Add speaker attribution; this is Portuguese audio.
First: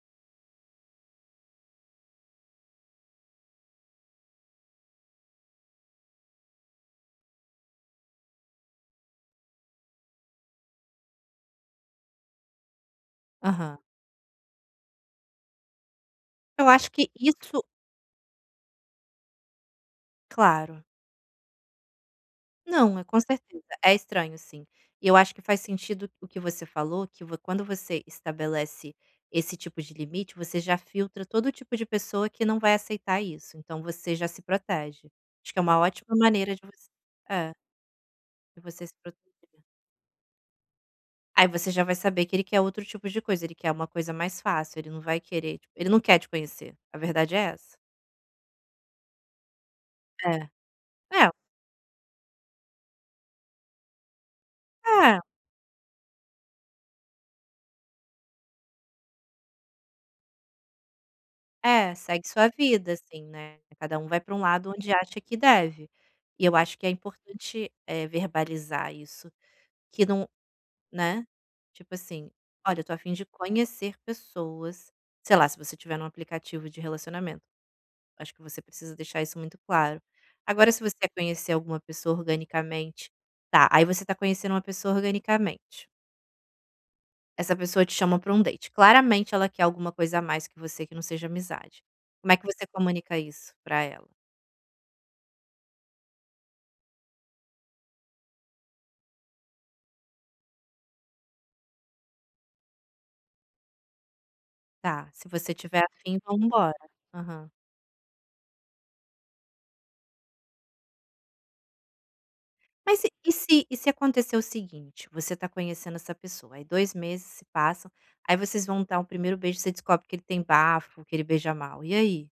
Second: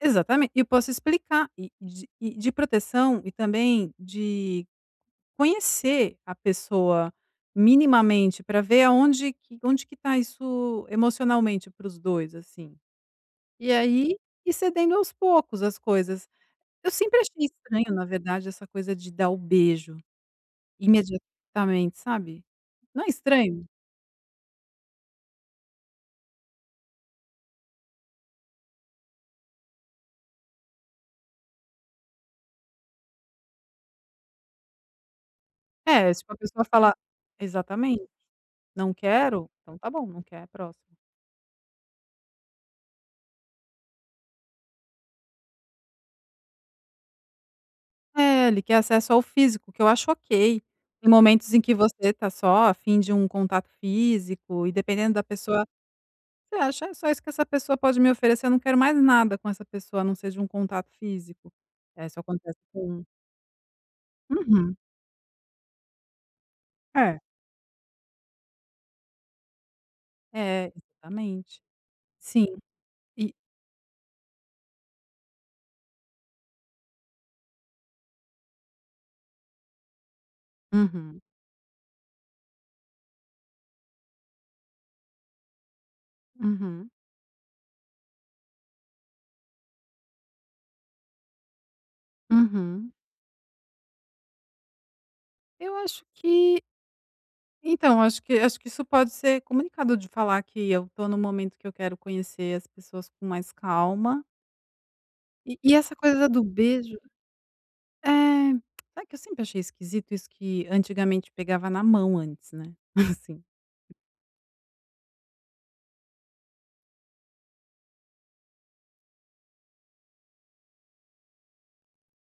Speaker 1: Exatamente, e eu posso explicar e de e de proteção e também de conhecer a pessoa minimamente para ver aonde que onde que está isso emocionalmente para os 2, assim. E
Speaker 2: Aham.
Speaker 1: aí, e cedendo aos poucos as coisas.
Speaker 2: Eu
Speaker 1: Eu
Speaker 2: acho que
Speaker 1: sempre achei
Speaker 2: isso
Speaker 1: estranho na verdade essa coisa de dar o beijo,
Speaker 2: Claro.
Speaker 1: imediatamente sabe.
Speaker 2: Não,
Speaker 1: Não
Speaker 2: é
Speaker 1: é
Speaker 2: com certeza,
Speaker 1: estranho?
Speaker 2: é estranho sim, e eu acho que faz sentido o que você falou que vo quando você estabelece esse tipo de limite você já filtra todo o tipo de pessoa que não vai aceitar isso, então você já se protege, acho que é uma
Speaker 1: É,
Speaker 2: ótima
Speaker 1: se uma
Speaker 2: maneira de
Speaker 1: pessoa
Speaker 2: você.
Speaker 1: fala
Speaker 2: É.
Speaker 1: exatamente,
Speaker 2: De você
Speaker 1: "não
Speaker 2: se proteger.
Speaker 1: quero, então tá bom, não quer, próximo".
Speaker 2: Aí você já vai saber que ele quer outro tipo de coisa, ele quer uma coisa mais fácil, ele não vai querer, tipo, ele não quer te conhecer, a verdade é essa.
Speaker 1: É, ele quer acesso ao físico, que eu acho
Speaker 2: É,
Speaker 1: ok, tem
Speaker 2: é.
Speaker 1: momentos em que você está só afim de um contato físico e dependendo
Speaker 2: É.
Speaker 1: da pessoa, você acha é só isso que essa pessoa pode me oferecer, não quero mais nada com essa pessoa a não ser de um contato físico.
Speaker 2: É,
Speaker 1: É, isso
Speaker 2: segue sua
Speaker 1: acontece
Speaker 2: vida
Speaker 1: com
Speaker 2: assim, né, cada um vai pra um lado
Speaker 1: Uhum.
Speaker 2: onde acha que deve, e eu acho que é
Speaker 1: É.
Speaker 2: importante, eh, verbalizar isso, que não
Speaker 1: É,
Speaker 2: né,
Speaker 1: exatamente.
Speaker 2: tipo assim:
Speaker 1: Sim,
Speaker 2: "Olha, eu estou afim de
Speaker 1: e.
Speaker 2: conhecer pessoas.", sei lá se você tiver em um aplicativo de relacionamento, acho que você precisa deixar isso muito claro. Agora se você quer
Speaker 1: Uhum.
Speaker 2: conhecer alguma pessoa organicamente, tá, aí você está conhecendo uma pessoa organicamente.
Speaker 1: Uhum.
Speaker 2: Essa pessoa te chama pra um date, claramente ela quer alguma coisa a mais que você que não seja amizade. Como é que você
Speaker 1: Uhum.
Speaker 2: comunica isso pra ela?
Speaker 1: Eu acho que então acho que acho que isso pode ser comunicado de falar que eu estou no momento que eu quero conhecer as pessoas com mais calma
Speaker 2: Tá, se você
Speaker 1: e e
Speaker 2: tiver
Speaker 1: essa coisa
Speaker 2: afim
Speaker 1: da do
Speaker 2: vamos embora.
Speaker 1: beijo,
Speaker 2: Aham.
Speaker 1: eh, sabe que eu sempre achei esquisito isso que antigamente pegava na mão antes, né.
Speaker 2: Mas se e
Speaker 1: Assim.
Speaker 2: se e se acontecer o seguinte, você está conhecendo essa pessoa, aí 2 meses se passam aí vocês vão dar um 1º beijo você descobre que ele tem bafo, que ele beija mal, e aí?